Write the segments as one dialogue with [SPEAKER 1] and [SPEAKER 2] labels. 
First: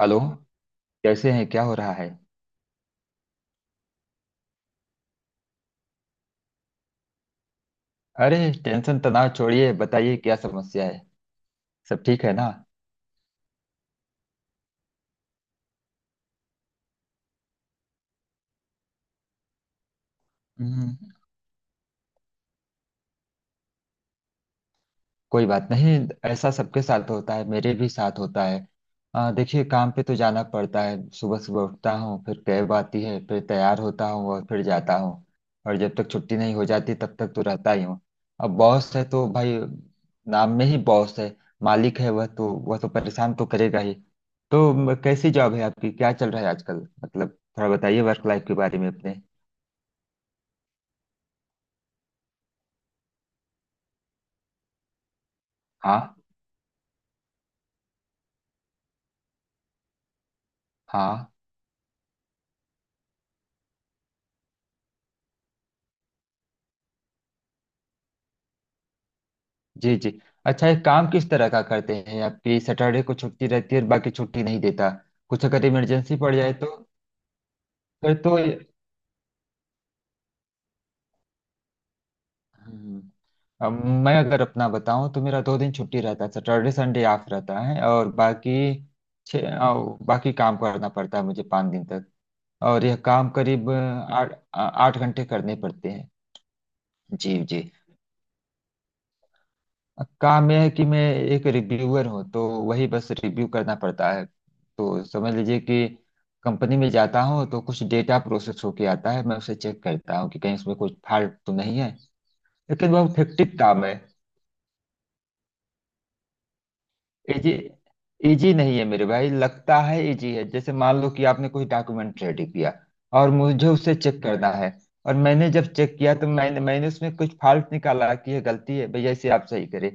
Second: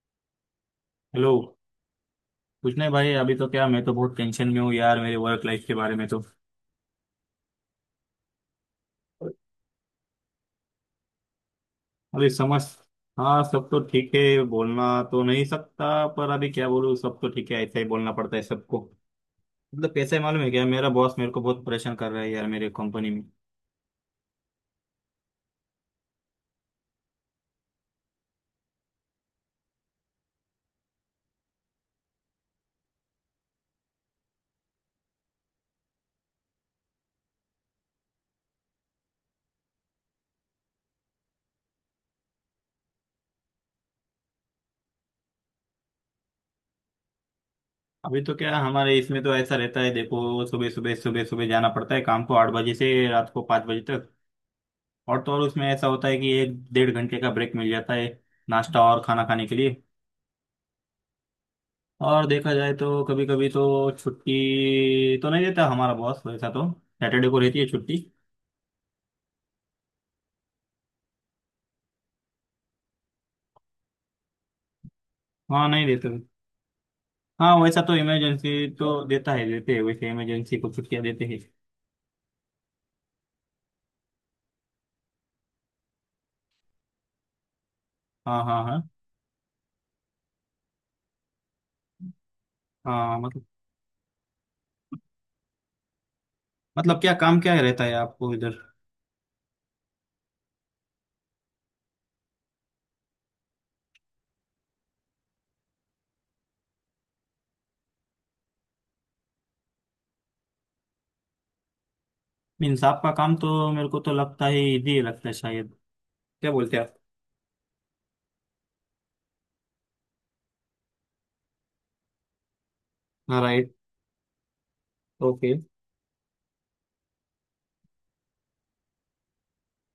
[SPEAKER 1] Hello. कैसे
[SPEAKER 2] hello.
[SPEAKER 1] हैं? क्या हो रहा है?
[SPEAKER 2] कुछ नहीं भाई, अभी तो क्या, मैं बहुत टेंशन में हूँ यार, मेरे वर्क लाइफ के बारे में तो।
[SPEAKER 1] अरे, टेंशन तनाव छोड़िए, बताइए क्या समस्या है। सब ठीक
[SPEAKER 2] अभी
[SPEAKER 1] है ना?
[SPEAKER 2] समझ हाँ, सब तो ठीक है। बोलना तो नहीं सकता, पर अभी क्या बोलूँ? सब तो ठीक है, ऐसा ही बोलना पड़ता है सबको। मतलब कैसा है मालूम है क्या, मेरा
[SPEAKER 1] हम्म।
[SPEAKER 2] बॉस मेरे को बहुत परेशान कर रहा है यार, मेरे कंपनी में।
[SPEAKER 1] कोई बात नहीं, ऐसा सबके साथ होता है, मेरे भी साथ होता है। देखिए, काम पे तो जाना पड़ता है, सुबह सुबह उठता हूँ, फिर कैब आती है, फिर तैयार होता हूँ और फिर जाता हूँ। और जब तक छुट्टी नहीं हो जाती तब तक तो रहता ही हूँ। अब बॉस है तो भाई, नाम में ही बॉस है, मालिक है। वह तो परेशान तो करेगा ही। तो कैसी जॉब है आपकी, क्या चल रहा है आजकल? मतलब थोड़ा बताइए
[SPEAKER 2] अभी
[SPEAKER 1] वर्क
[SPEAKER 2] तो
[SPEAKER 1] लाइफ के
[SPEAKER 2] क्या,
[SPEAKER 1] बारे में
[SPEAKER 2] हमारे
[SPEAKER 1] अपने।
[SPEAKER 2] इसमें तो ऐसा रहता है, देखो सुबह सुबह जाना पड़ता है काम को, 8 बजे से रात को 5 बजे तक। और तो और, उसमें ऐसा होता
[SPEAKER 1] हाँ
[SPEAKER 2] है कि एक डेढ़ घंटे का ब्रेक मिल जाता है नाश्ता और खाना खाने के लिए।
[SPEAKER 1] हाँ,
[SPEAKER 2] और देखा जाए तो कभी कभी तो छुट्टी तो नहीं देता हमारा बॉस, वैसा तो सैटरडे को रहती है छुट्टी।
[SPEAKER 1] जी जी। अच्छा, एक काम, किस तरह का करते हैं? आपकी सैटरडे को छुट्टी रहती है और बाकी छुट्टी नहीं देता, कुछ अगर
[SPEAKER 2] हाँ नहीं देते।
[SPEAKER 1] इमरजेंसी पड़ जाए तो?
[SPEAKER 2] हाँ, वैसा तो
[SPEAKER 1] फिर तो
[SPEAKER 2] इमरजेंसी तो देता है देते हैं, वैसे इमरजेंसी को छुट्टियाँ देते हैं।
[SPEAKER 1] हम्म, अब मैं अगर अपना बताऊं तो मेरा 2 दिन छुट्टी रहता है, सैटरडे संडे ऑफ रहता है, और
[SPEAKER 2] हाँ
[SPEAKER 1] बाकी
[SPEAKER 2] हाँ हाँ
[SPEAKER 1] बाकी काम करना पड़ता है मुझे 5 दिन तक। और यह
[SPEAKER 2] हाँ।
[SPEAKER 1] काम करीब आठ घंटे करने पड़ते हैं।
[SPEAKER 2] मतलब क्या
[SPEAKER 1] जी
[SPEAKER 2] काम, क्या
[SPEAKER 1] जी।
[SPEAKER 2] रहता है आपको इधर?
[SPEAKER 1] काम यह है कि मैं एक रिव्यूअर हूँ, तो वही बस रिव्यू करना पड़ता है। तो समझ लीजिए कि कंपनी में जाता हूँ तो कुछ डेटा प्रोसेस होके आता है, मैं उसे चेक करता हूँ कि कहीं उसमें कुछ फॉल्ट तो नहीं है।
[SPEAKER 2] मीन्स
[SPEAKER 1] लेकिन
[SPEAKER 2] आपका
[SPEAKER 1] बहुत
[SPEAKER 2] काम तो,
[SPEAKER 1] हेक्टिक काम
[SPEAKER 2] मेरे
[SPEAKER 1] है।
[SPEAKER 2] को तो लगता है इजी लगता है शायद। क्या बोलते हैं आप?
[SPEAKER 1] इजी? इजी नहीं है मेरे भाई, लगता है इजी है। जैसे मान लो कि आपने कोई डॉक्यूमेंट रेडी किया और
[SPEAKER 2] हाँ
[SPEAKER 1] मुझे
[SPEAKER 2] राइट।
[SPEAKER 1] उसे चेक करना है, और
[SPEAKER 2] ओके
[SPEAKER 1] मैंने
[SPEAKER 2] हाँ, right, okay,
[SPEAKER 1] जब चेक किया तो मैंने मैंने उसमें कुछ फॉल्ट निकाला कि ये गलती है भैया, इसे आप सही करें।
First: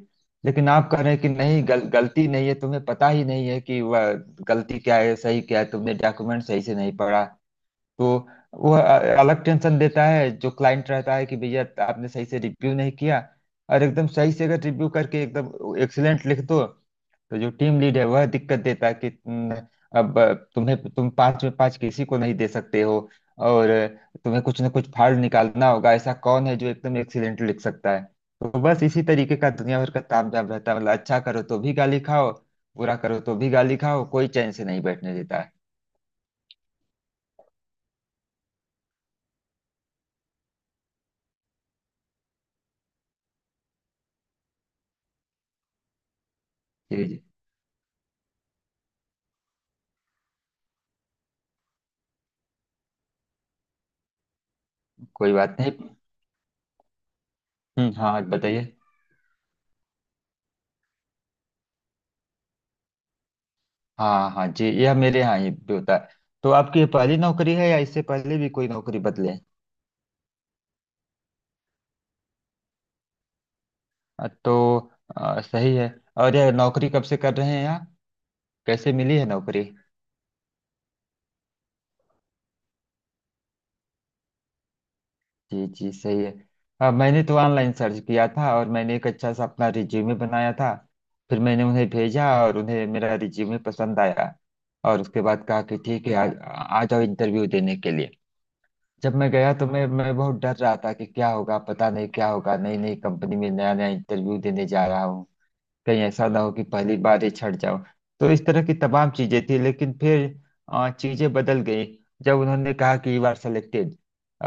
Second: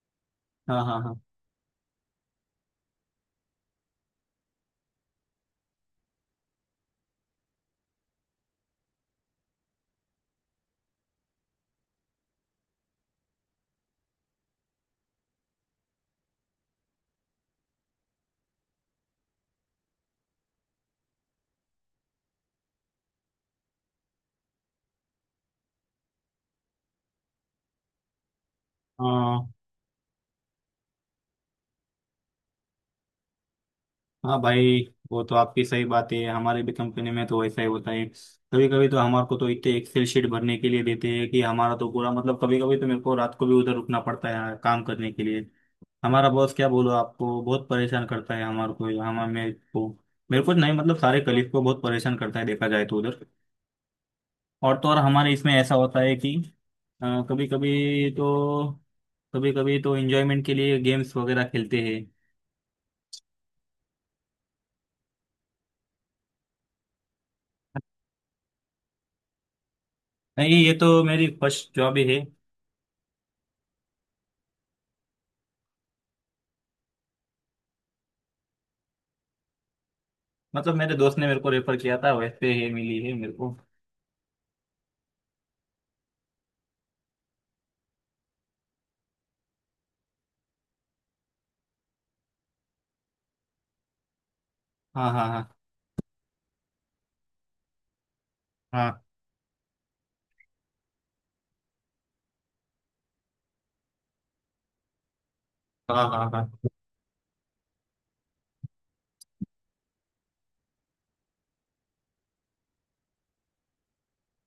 [SPEAKER 1] लेकिन
[SPEAKER 2] हाँ
[SPEAKER 1] आप कह रहे
[SPEAKER 2] हाँ
[SPEAKER 1] हैं कि नहीं, गलती नहीं है। तुम्हें पता ही नहीं है कि वह गलती क्या है, सही क्या है, तुमने डॉक्यूमेंट सही से नहीं पढ़ा। तो वह अलग टेंशन देता है, जो क्लाइंट रहता है कि भैया आपने सही से रिव्यू नहीं किया। और एकदम सही से अगर रिव्यू करके एकदम एक्सीलेंट लिख दो, तो जो टीम लीड है वह दिक्कत देता है कि तुम, अब तुम्हें, तुम पांच में पांच किसी को नहीं दे सकते हो, और तुम्हें कुछ ना कुछ फाड़ निकालना होगा। ऐसा कौन है जो एकदम एक्सीडेंट लिख सकता है? तो बस इसी तरीके
[SPEAKER 2] हाँ।
[SPEAKER 1] का दुनिया भर का तामझाम रहता है, मतलब अच्छा करो तो भी गाली खाओ, बुरा करो तो भी गाली खाओ, कोई
[SPEAKER 2] हाँ
[SPEAKER 1] चैन से
[SPEAKER 2] भाई,
[SPEAKER 1] नहीं बैठने
[SPEAKER 2] वो तो
[SPEAKER 1] देता है।
[SPEAKER 2] आपकी सही बात है। हमारे भी कंपनी में तो वैसा ही होता है, कभी कभी तो हमारे को तो इतने एक्सेल शीट भरने के लिए देते हैं कि हमारा तो पूरा, मतलब कभी कभी तो मेरे को रात को भी उधर रुकना पड़ता है काम करने के लिए। हमारा बॉस क्या बोलो,
[SPEAKER 1] जी जी,
[SPEAKER 2] आपको बहुत परेशान करता है, हमारे को हमारे मेरे को। मेरे को नहीं, मतलब सारे कलीग को बहुत परेशान करता है देखा जाए तो उधर। और तो और, हमारे
[SPEAKER 1] कोई
[SPEAKER 2] इसमें
[SPEAKER 1] बात नहीं।
[SPEAKER 2] ऐसा होता है कि कभी कभी
[SPEAKER 1] हाँ, बताइए।
[SPEAKER 2] तो कभी कभी तो एंजॉयमेंट के लिए गेम्स वगैरह खेलते हैं।
[SPEAKER 1] हाँ हाँ जी, यह मेरे यहाँ ही भी होता है। तो आपकी ये पहली नौकरी है या इससे पहले भी कोई नौकरी बदले?
[SPEAKER 2] नहीं, ये तो मेरी फर्स्ट जॉब ही है।
[SPEAKER 1] तो सही है। और यह नौकरी कब से कर रहे हैं आप? कैसे मिली है नौकरी?
[SPEAKER 2] मतलब, मेरे दोस्त ने मेरे को रेफर किया था वैसे, ये मिली है मेरे को।
[SPEAKER 1] जी जी, सही है। हाँ, मैंने तो ऑनलाइन सर्च किया था और मैंने एक अच्छा सा अपना रिज्यूमे बनाया था। फिर मैंने उन्हें भेजा और उन्हें मेरा रिज्यूमे पसंद आया, और
[SPEAKER 2] हाँ
[SPEAKER 1] उसके
[SPEAKER 2] हाँ हाँ
[SPEAKER 1] बाद कहा कि ठीक है, आज आ जाओ इंटरव्यू देने के लिए। जब मैं गया तो मैं बहुत डर रहा था कि क्या होगा, पता नहीं क्या होगा, नई नई कंपनी में नया नया इंटरव्यू देने जा रहा हूँ, कहीं
[SPEAKER 2] हाँ। हाँ
[SPEAKER 1] ऐसा
[SPEAKER 2] हाँ
[SPEAKER 1] ना हो कि
[SPEAKER 2] हाँ।
[SPEAKER 1] पहली बार ही छट जाओ। तो इस तरह की तमाम चीजें थी, लेकिन फिर चीजें बदल गई जब उन्होंने कहा कि यू आर सेलेक्टेड,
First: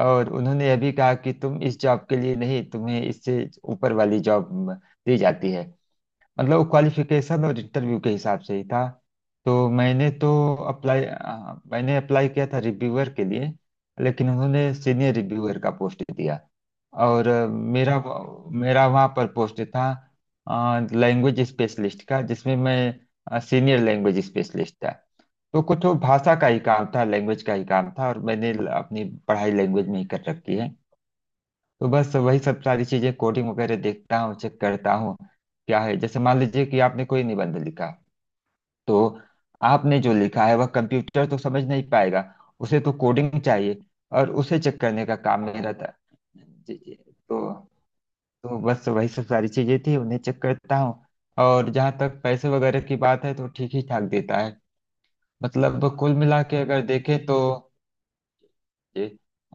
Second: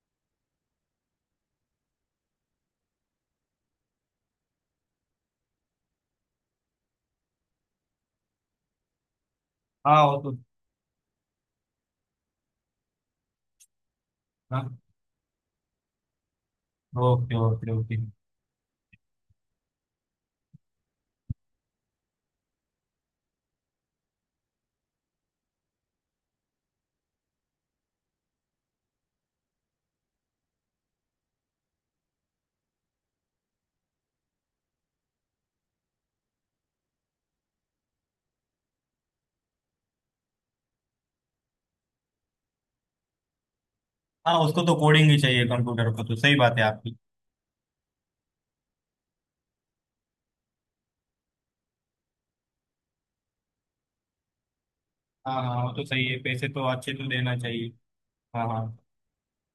[SPEAKER 1] और उन्होंने यह भी कहा कि तुम इस जॉब के लिए नहीं, तुम्हें इससे ऊपर वाली जॉब दी जाती है, मतलब वो क्वालिफिकेशन और इंटरव्यू के हिसाब से ही था। तो
[SPEAKER 2] हाँ
[SPEAKER 1] मैंने
[SPEAKER 2] वो
[SPEAKER 1] तो
[SPEAKER 2] तो
[SPEAKER 1] अप्लाई मैंने अप्लाई किया था रिव्यूअर के लिए, लेकिन
[SPEAKER 2] हाँ।
[SPEAKER 1] उन्होंने सीनियर रिव्यूअर का पोस्ट दिया। और
[SPEAKER 2] ओके ओके ओके।
[SPEAKER 1] मेरा वहाँ पर पोस्ट था लैंग्वेज स्पेशलिस्ट का, जिसमें मैं सीनियर लैंग्वेज स्पेशलिस्ट था। तो कुछ वो भाषा का ही काम था, लैंग्वेज का ही काम था, और मैंने अपनी पढ़ाई लैंग्वेज में ही कर रखी है। तो बस वही सब सारी चीजें, कोडिंग वगैरह देखता हूँ, चेक करता हूँ। क्या है, जैसे मान लीजिए कि आपने कोई निबंध लिखा, तो आपने जो लिखा है वह कंप्यूटर तो समझ नहीं पाएगा, उसे तो कोडिंग चाहिए, और
[SPEAKER 2] हाँ,
[SPEAKER 1] उसे
[SPEAKER 2] उसको तो
[SPEAKER 1] चेक करने
[SPEAKER 2] कोडिंग
[SPEAKER 1] का
[SPEAKER 2] ही चाहिए
[SPEAKER 1] काम मेरा
[SPEAKER 2] कंप्यूटर
[SPEAKER 1] था।
[SPEAKER 2] को तो, सही
[SPEAKER 1] जी,
[SPEAKER 2] बात है
[SPEAKER 1] जी।
[SPEAKER 2] आपकी।
[SPEAKER 1] तो बस वही सब सारी चीजें थी, उन्हें चेक करता हूँ। और जहाँ तक पैसे वगैरह की बात है तो ठीक ही ठाक देता है,
[SPEAKER 2] हाँ हाँ, वो तो
[SPEAKER 1] मतलब
[SPEAKER 2] सही
[SPEAKER 1] कुल
[SPEAKER 2] है,
[SPEAKER 1] मिला
[SPEAKER 2] पैसे
[SPEAKER 1] के
[SPEAKER 2] तो
[SPEAKER 1] अगर
[SPEAKER 2] अच्छे तो
[SPEAKER 1] देखें
[SPEAKER 2] देना
[SPEAKER 1] तो।
[SPEAKER 2] चाहिए। हाँ हाँ।
[SPEAKER 1] जी,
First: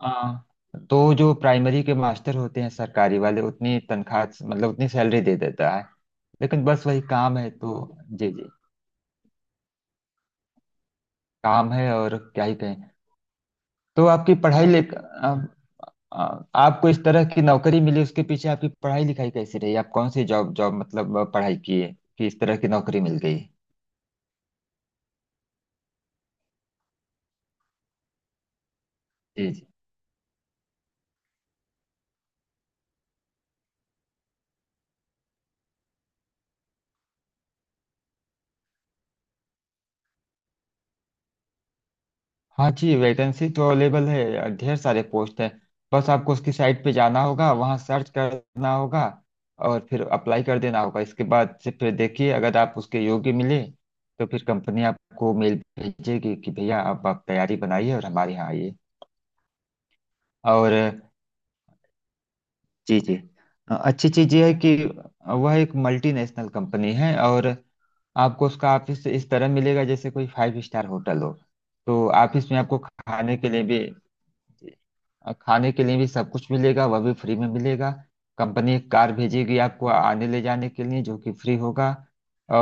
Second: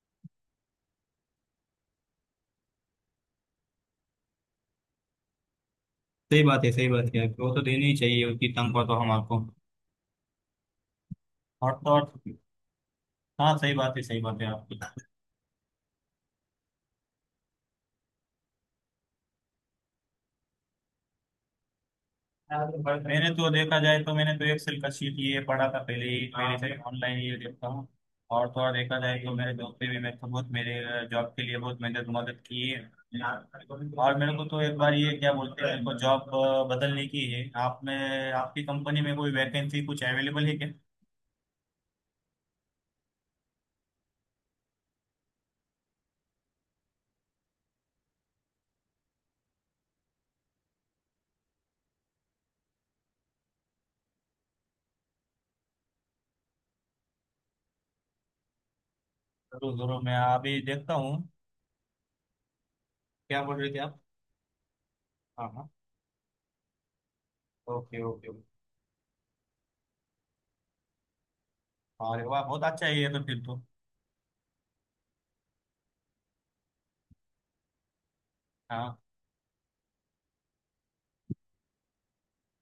[SPEAKER 1] हाँ। तो जो प्राइमरी के मास्टर होते हैं सरकारी वाले, उतनी तनख्वाह, मतलब उतनी सैलरी दे देता है।
[SPEAKER 2] सही
[SPEAKER 1] लेकिन
[SPEAKER 2] बात है,
[SPEAKER 1] बस
[SPEAKER 2] सही
[SPEAKER 1] वही
[SPEAKER 2] बात है
[SPEAKER 1] काम
[SPEAKER 2] आपकी,
[SPEAKER 1] है
[SPEAKER 2] वो तो
[SPEAKER 1] तो।
[SPEAKER 2] देनी ही चाहिए
[SPEAKER 1] जी
[SPEAKER 2] उतनी
[SPEAKER 1] जी।
[SPEAKER 2] तनख्वाह तो हम आपको।
[SPEAKER 1] काम
[SPEAKER 2] और तो
[SPEAKER 1] है,
[SPEAKER 2] और।
[SPEAKER 1] और क्या ही कहें।
[SPEAKER 2] हाँ, सही बात है,
[SPEAKER 1] तो
[SPEAKER 2] सही
[SPEAKER 1] आपकी
[SPEAKER 2] बात है
[SPEAKER 1] पढ़ाई
[SPEAKER 2] आपकी।
[SPEAKER 1] ले आ, आ, आपको इस तरह की नौकरी मिली, उसके पीछे आपकी पढ़ाई लिखाई कैसी रही? आप कौन सी जॉब जॉब मतलब पढ़ाई किए कि इस तरह की नौकरी मिल
[SPEAKER 2] मैंने
[SPEAKER 1] गई?
[SPEAKER 2] तो देखा जाए तो, मैंने तो एक्सेल का शीट ये पढ़ा था पहले ही, पहले से ऑनलाइन ये देखता हूँ। और थोड़ा देखा जाए तो मेरे
[SPEAKER 1] जी
[SPEAKER 2] दोस्त ने भी मेरे को बहुत, मेरे जॉब के लिए बहुत मेहनत, मदद की है। और मेरे को तो एक बार ये क्या बोलते हैं, मेरे को जॉब बदलने की है। आप में, आपकी कंपनी में कोई वैकेंसी कुछ अवेलेबल है क्या?
[SPEAKER 1] हाँ, जी, वैकेंसी तो अवेलेबल है, ढेर सारे पोस्ट हैं, बस आपको उसकी साइट पे जाना होगा, वहाँ सर्च करना होगा और फिर अप्लाई कर देना होगा। इसके बाद से फिर देखिए, अगर आप उसके योग्य मिले तो फिर कंपनी आपको मेल भेजेगी कि भैया आप तैयारी बनाइए और हमारे यहाँ आइए।
[SPEAKER 2] जरूर जरूर, मैं अभी
[SPEAKER 1] और,
[SPEAKER 2] देखता हूँ।
[SPEAKER 1] जी जी,
[SPEAKER 2] क्या बोल रहे थे आप?
[SPEAKER 1] अच्छी चीज़ यह है कि
[SPEAKER 2] हाँ
[SPEAKER 1] वह
[SPEAKER 2] हाँ।
[SPEAKER 1] एक मल्टीनेशनल कंपनी है, और
[SPEAKER 2] ओके ओके।
[SPEAKER 1] आपको उसका ऑफिस इस तरह मिलेगा जैसे कोई फाइव स्टार होटल हो। तो
[SPEAKER 2] अरे वाह,
[SPEAKER 1] ऑफिस में
[SPEAKER 2] बहुत
[SPEAKER 1] आपको
[SPEAKER 2] अच्छा है ये तो,
[SPEAKER 1] खाने
[SPEAKER 2] फिर
[SPEAKER 1] के
[SPEAKER 2] तो।
[SPEAKER 1] लिए भी, जी, और खाने के लिए भी सब कुछ मिलेगा, वह भी फ्री में मिलेगा। कंपनी एक
[SPEAKER 2] हाँ।
[SPEAKER 1] कार भेजेगी आपको आने ले जाने के लिए, जो कि फ्री होगा।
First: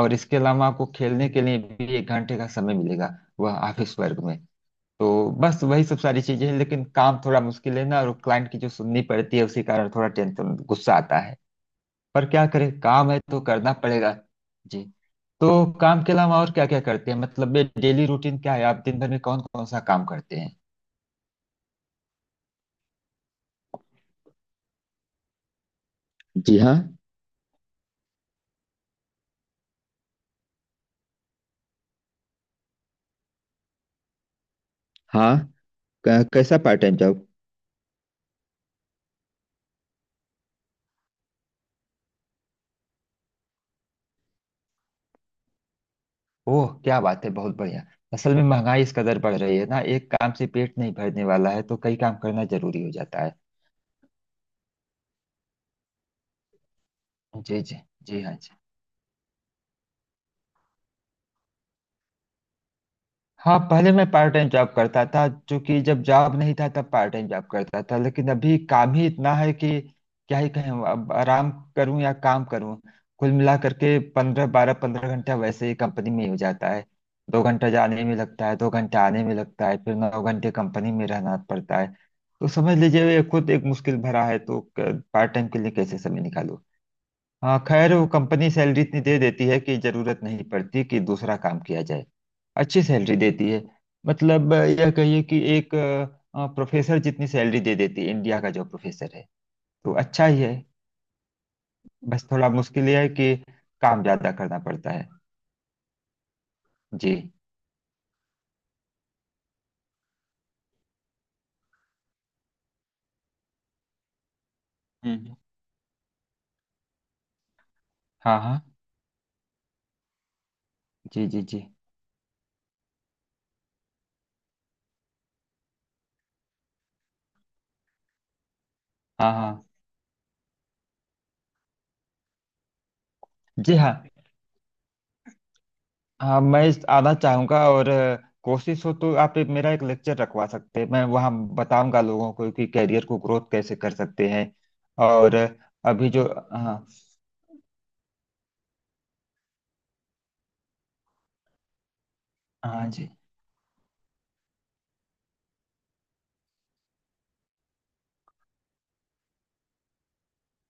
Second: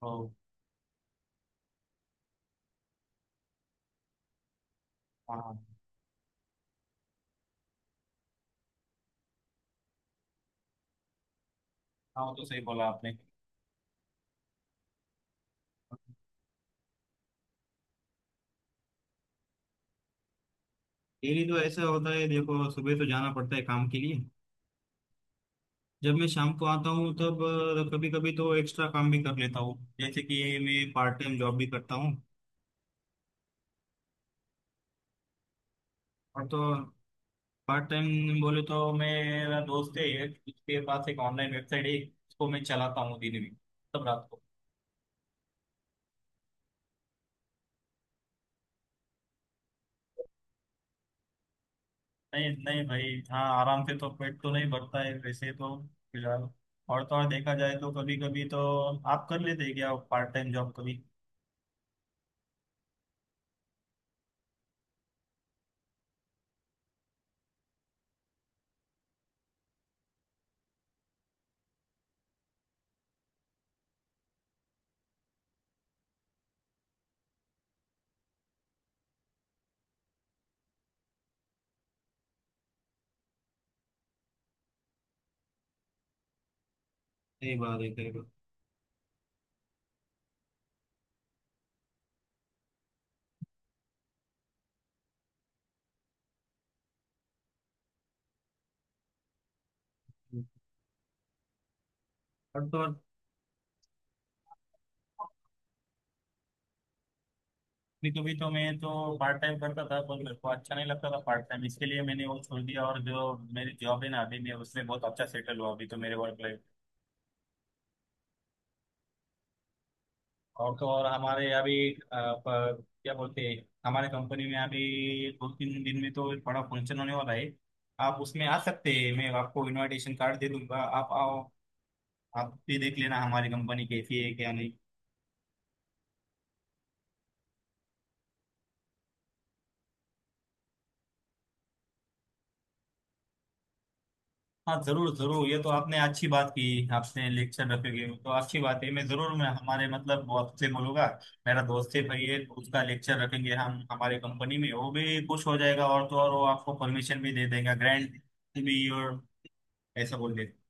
[SPEAKER 2] ओ।
[SPEAKER 1] इसके अलावा आपको खेलने के लिए भी 1 घंटे का समय मिलेगा, वह ऑफिस वर्ग में। तो
[SPEAKER 2] हाँ।
[SPEAKER 1] बस वही सब सारी चीजें हैं, लेकिन काम थोड़ा मुश्किल है ना, और क्लाइंट की जो सुननी पड़ती है उसी कारण थोड़ा टेंशन, गुस्सा आता है।
[SPEAKER 2] हाँ
[SPEAKER 1] पर
[SPEAKER 2] वो तो
[SPEAKER 1] क्या
[SPEAKER 2] सही
[SPEAKER 1] करें,
[SPEAKER 2] बोला
[SPEAKER 1] काम
[SPEAKER 2] आपने।
[SPEAKER 1] है तो करना पड़ेगा। जी। तो काम के अलावा और क्या क्या करते हैं, मतलब ये डेली रूटीन क्या है, आप दिन भर में कौन कौन सा काम करते हैं?
[SPEAKER 2] डेली तो ऐसा होता है, देखो सुबह तो जाना पड़ता है काम के लिए। जब मैं शाम
[SPEAKER 1] जी
[SPEAKER 2] को
[SPEAKER 1] हाँ।
[SPEAKER 2] आता हूँ तब कभी कभी तो एक्स्ट्रा काम भी कर लेता हूँ, जैसे कि मैं पार्ट टाइम जॉब भी करता हूँ।
[SPEAKER 1] हाँ,
[SPEAKER 2] और
[SPEAKER 1] कैसा
[SPEAKER 2] तो
[SPEAKER 1] part time job?
[SPEAKER 2] Part time बोले तो मेरा दोस्त है एक, उसके पास एक ऑनलाइन वेबसाइट है, उसको मैं चलाता हूँ दिन में, तब रात को।
[SPEAKER 1] ओह, क्या बात है, बहुत बढ़िया। असल में महंगाई इस कदर बढ़ रही है ना, एक काम से पेट नहीं भरने वाला है, तो कई काम करना
[SPEAKER 2] नहीं
[SPEAKER 1] जरूरी
[SPEAKER 2] नहीं
[SPEAKER 1] हो
[SPEAKER 2] भाई,
[SPEAKER 1] जाता है।
[SPEAKER 2] हाँ, आराम से तो पेट तो नहीं भरता है वैसे तो। फिलहाल। और तो और देखा
[SPEAKER 1] जी
[SPEAKER 2] जाए
[SPEAKER 1] जी,
[SPEAKER 2] तो कभी
[SPEAKER 1] जी हाँ,
[SPEAKER 2] कभी
[SPEAKER 1] जी
[SPEAKER 2] तो, आप कर लेते हैं क्या पार्ट टाइम जॉब कभी?
[SPEAKER 1] हाँ। पहले मैं पार्ट टाइम जॉब करता था, जो कि जब जॉब नहीं था तब पार्ट टाइम जॉब करता था, लेकिन अभी काम ही इतना है कि क्या ही कहें, अब आराम करूं या काम करूं। कुल मिला करके पंद्रह 12-15 घंटा वैसे ही कंपनी में ही हो जाता है, 2 घंटा जाने में लगता है, 2 घंटा आने में लगता है, फिर 9 घंटे कंपनी में रहना पड़ता है। तो समझ लीजिए ये खुद एक मुश्किल भरा है, तो पार्ट टाइम के लिए कैसे समय निकालूं।
[SPEAKER 2] सही
[SPEAKER 1] हाँ
[SPEAKER 2] बात है,
[SPEAKER 1] खैर, वो
[SPEAKER 2] सही बात
[SPEAKER 1] कंपनी सैलरी इतनी दे देती है कि जरूरत नहीं पड़ती कि दूसरा काम किया जाए, अच्छी सैलरी देती है। मतलब यह कहिए कि एक प्रोफेसर जितनी सैलरी दे देती है, इंडिया का जो प्रोफेसर है, तो अच्छा ही
[SPEAKER 2] है।
[SPEAKER 1] है। बस थोड़ा
[SPEAKER 2] और तो
[SPEAKER 1] मुश्किल यह है कि काम ज्यादा करना पड़ता है।
[SPEAKER 2] और।
[SPEAKER 1] जी।
[SPEAKER 2] नहीं, कभी तो मैं तो पार्ट टाइम करता था, पर मेरे को अच्छा नहीं लगता था पार्ट टाइम, इसके लिए मैंने वो छोड़ दिया। और जो मेरी जॉब है ना अभी, मैं उसमें बहुत अच्छा
[SPEAKER 1] हम्म,
[SPEAKER 2] सेटल हुआ अभी तो, मेरे वर्क लाइफ।
[SPEAKER 1] हाँ हाँ,
[SPEAKER 2] और तो और
[SPEAKER 1] जी जी,
[SPEAKER 2] हमारे
[SPEAKER 1] जी
[SPEAKER 2] अभी क्या बोलते हैं, हमारे कंपनी में अभी दो तीन दिन में तो बड़ा फंक्शन होने वाला है। आप उसमें आ सकते हैं, मैं
[SPEAKER 1] हाँ, हाँ
[SPEAKER 2] आपको इनविटेशन कार्ड दे दूंगा, आप आओ। आप भी देख लेना हमारी
[SPEAKER 1] जी
[SPEAKER 2] कंपनी
[SPEAKER 1] हाँ।
[SPEAKER 2] कैसी है क्या नहीं।
[SPEAKER 1] हाँ, मैं आना चाहूंगा और कोशिश हो तो आप एक मेरा एक लेक्चर रखवा सकते हैं, मैं वहाँ बताऊंगा लोगों को कि कैरियर को ग्रोथ कैसे कर सकते हैं।
[SPEAKER 2] हाँ जरूर
[SPEAKER 1] और
[SPEAKER 2] जरूर, ये तो आपने
[SPEAKER 1] अभी जो
[SPEAKER 2] अच्छी बात
[SPEAKER 1] हाँ
[SPEAKER 2] की, आपने लेक्चर रखोगे तो अच्छी बात है, मैं जरूर, मैं हमारे मतलब बॉस से बोलूंगा। मेरा दोस्त है, भाई है तो, उसका
[SPEAKER 1] हाँ, जी
[SPEAKER 2] लेक्चर रखेंगे हम हमारे कंपनी में, वो भी खुश हो जाएगा। और तो और वो आपको परमिशन भी दे देगा, ग्रैंड भी, और ऐसा बोल देगा।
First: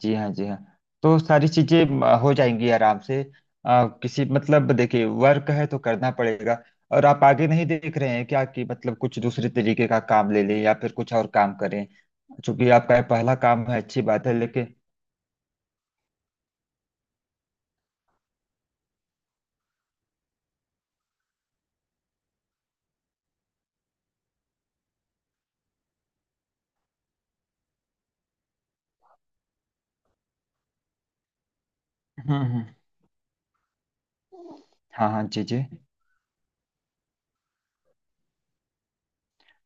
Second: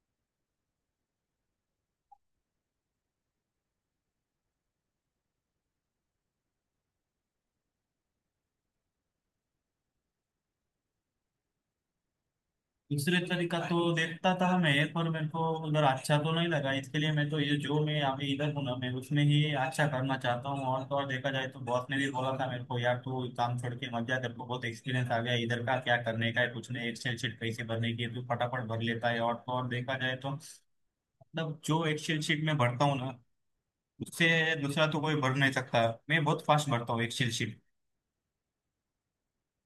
[SPEAKER 1] जी, हाँ जी हाँ, तो सारी चीजें हो जाएंगी आराम से। किसी मतलब देखिए, वर्क है तो करना पड़ेगा। और आप आगे नहीं देख रहे हैं क्या, कि मतलब कुछ दूसरे तरीके का काम ले लें या फिर कुछ और काम करें? चूंकि आपका ये
[SPEAKER 2] दूसरे
[SPEAKER 1] पहला
[SPEAKER 2] तरीका
[SPEAKER 1] काम
[SPEAKER 2] तो
[SPEAKER 1] है, अच्छी बात
[SPEAKER 2] देखता
[SPEAKER 1] है
[SPEAKER 2] था मैं,
[SPEAKER 1] लेकिन।
[SPEAKER 2] पर मेरे को उधर अच्छा तो नहीं लगा, इसके लिए मैं तो ये जो मैं अभी इधर हूँ ना, मैं उसमें ही अच्छा करना चाहता हूँ। और तो और देखा जाए तो बॉस ने भी बोला था मेरे को, यार तू काम छोड़ के मत जा, तेरे को बहुत एक्सपीरियंस आ गया इधर का, क्या करने का है कुछ नहीं, एक्सेल शीट कैसे भरने की है तू फटाफट भर लेता है। और तो और देखा जाए तो, मतलब जो एक्सेल
[SPEAKER 1] हम्म,
[SPEAKER 2] शीट में
[SPEAKER 1] हम्म।
[SPEAKER 2] भरता हूँ ना, उससे दूसरा तो
[SPEAKER 1] हाँ
[SPEAKER 2] कोई
[SPEAKER 1] हाँ,
[SPEAKER 2] भर
[SPEAKER 1] जी
[SPEAKER 2] नहीं
[SPEAKER 1] जी।
[SPEAKER 2] सकता। मैं बहुत फास्ट भरता हूँ एक्सेल शीट।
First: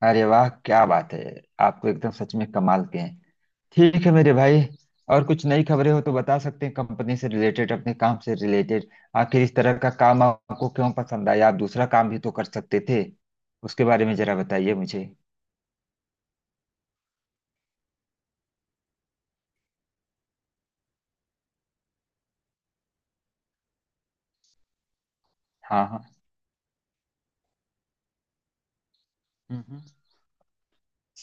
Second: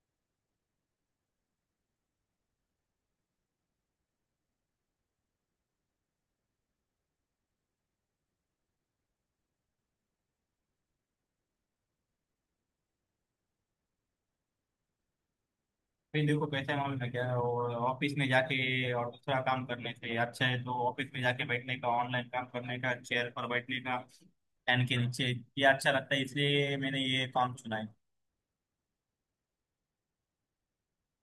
[SPEAKER 1] अरे वाह, क्या बात है, आप तो एकदम सच में कमाल के हैं। ठीक है मेरे भाई, और कुछ नई खबरें हो तो बता सकते हैं, कंपनी से रिलेटेड, अपने काम से रिलेटेड। आखिर इस तरह का काम आपको क्यों पसंद आया? आप दूसरा काम भी तो कर सकते थे, उसके बारे में जरा बताइए मुझे।
[SPEAKER 2] भाई देखो कैसा है मालूम है क्या, और ऑफिस में जाके और दूसरा काम करने से अच्छा है तो ऑफिस में जाके बैठने का, ऑनलाइन काम करने का, चेयर पर बैठने का, फैन के नीचे, ये
[SPEAKER 1] हाँ
[SPEAKER 2] अच्छा
[SPEAKER 1] हाँ।
[SPEAKER 2] लगता है, इसलिए मैंने ये काम चुना है।
[SPEAKER 1] हम्म।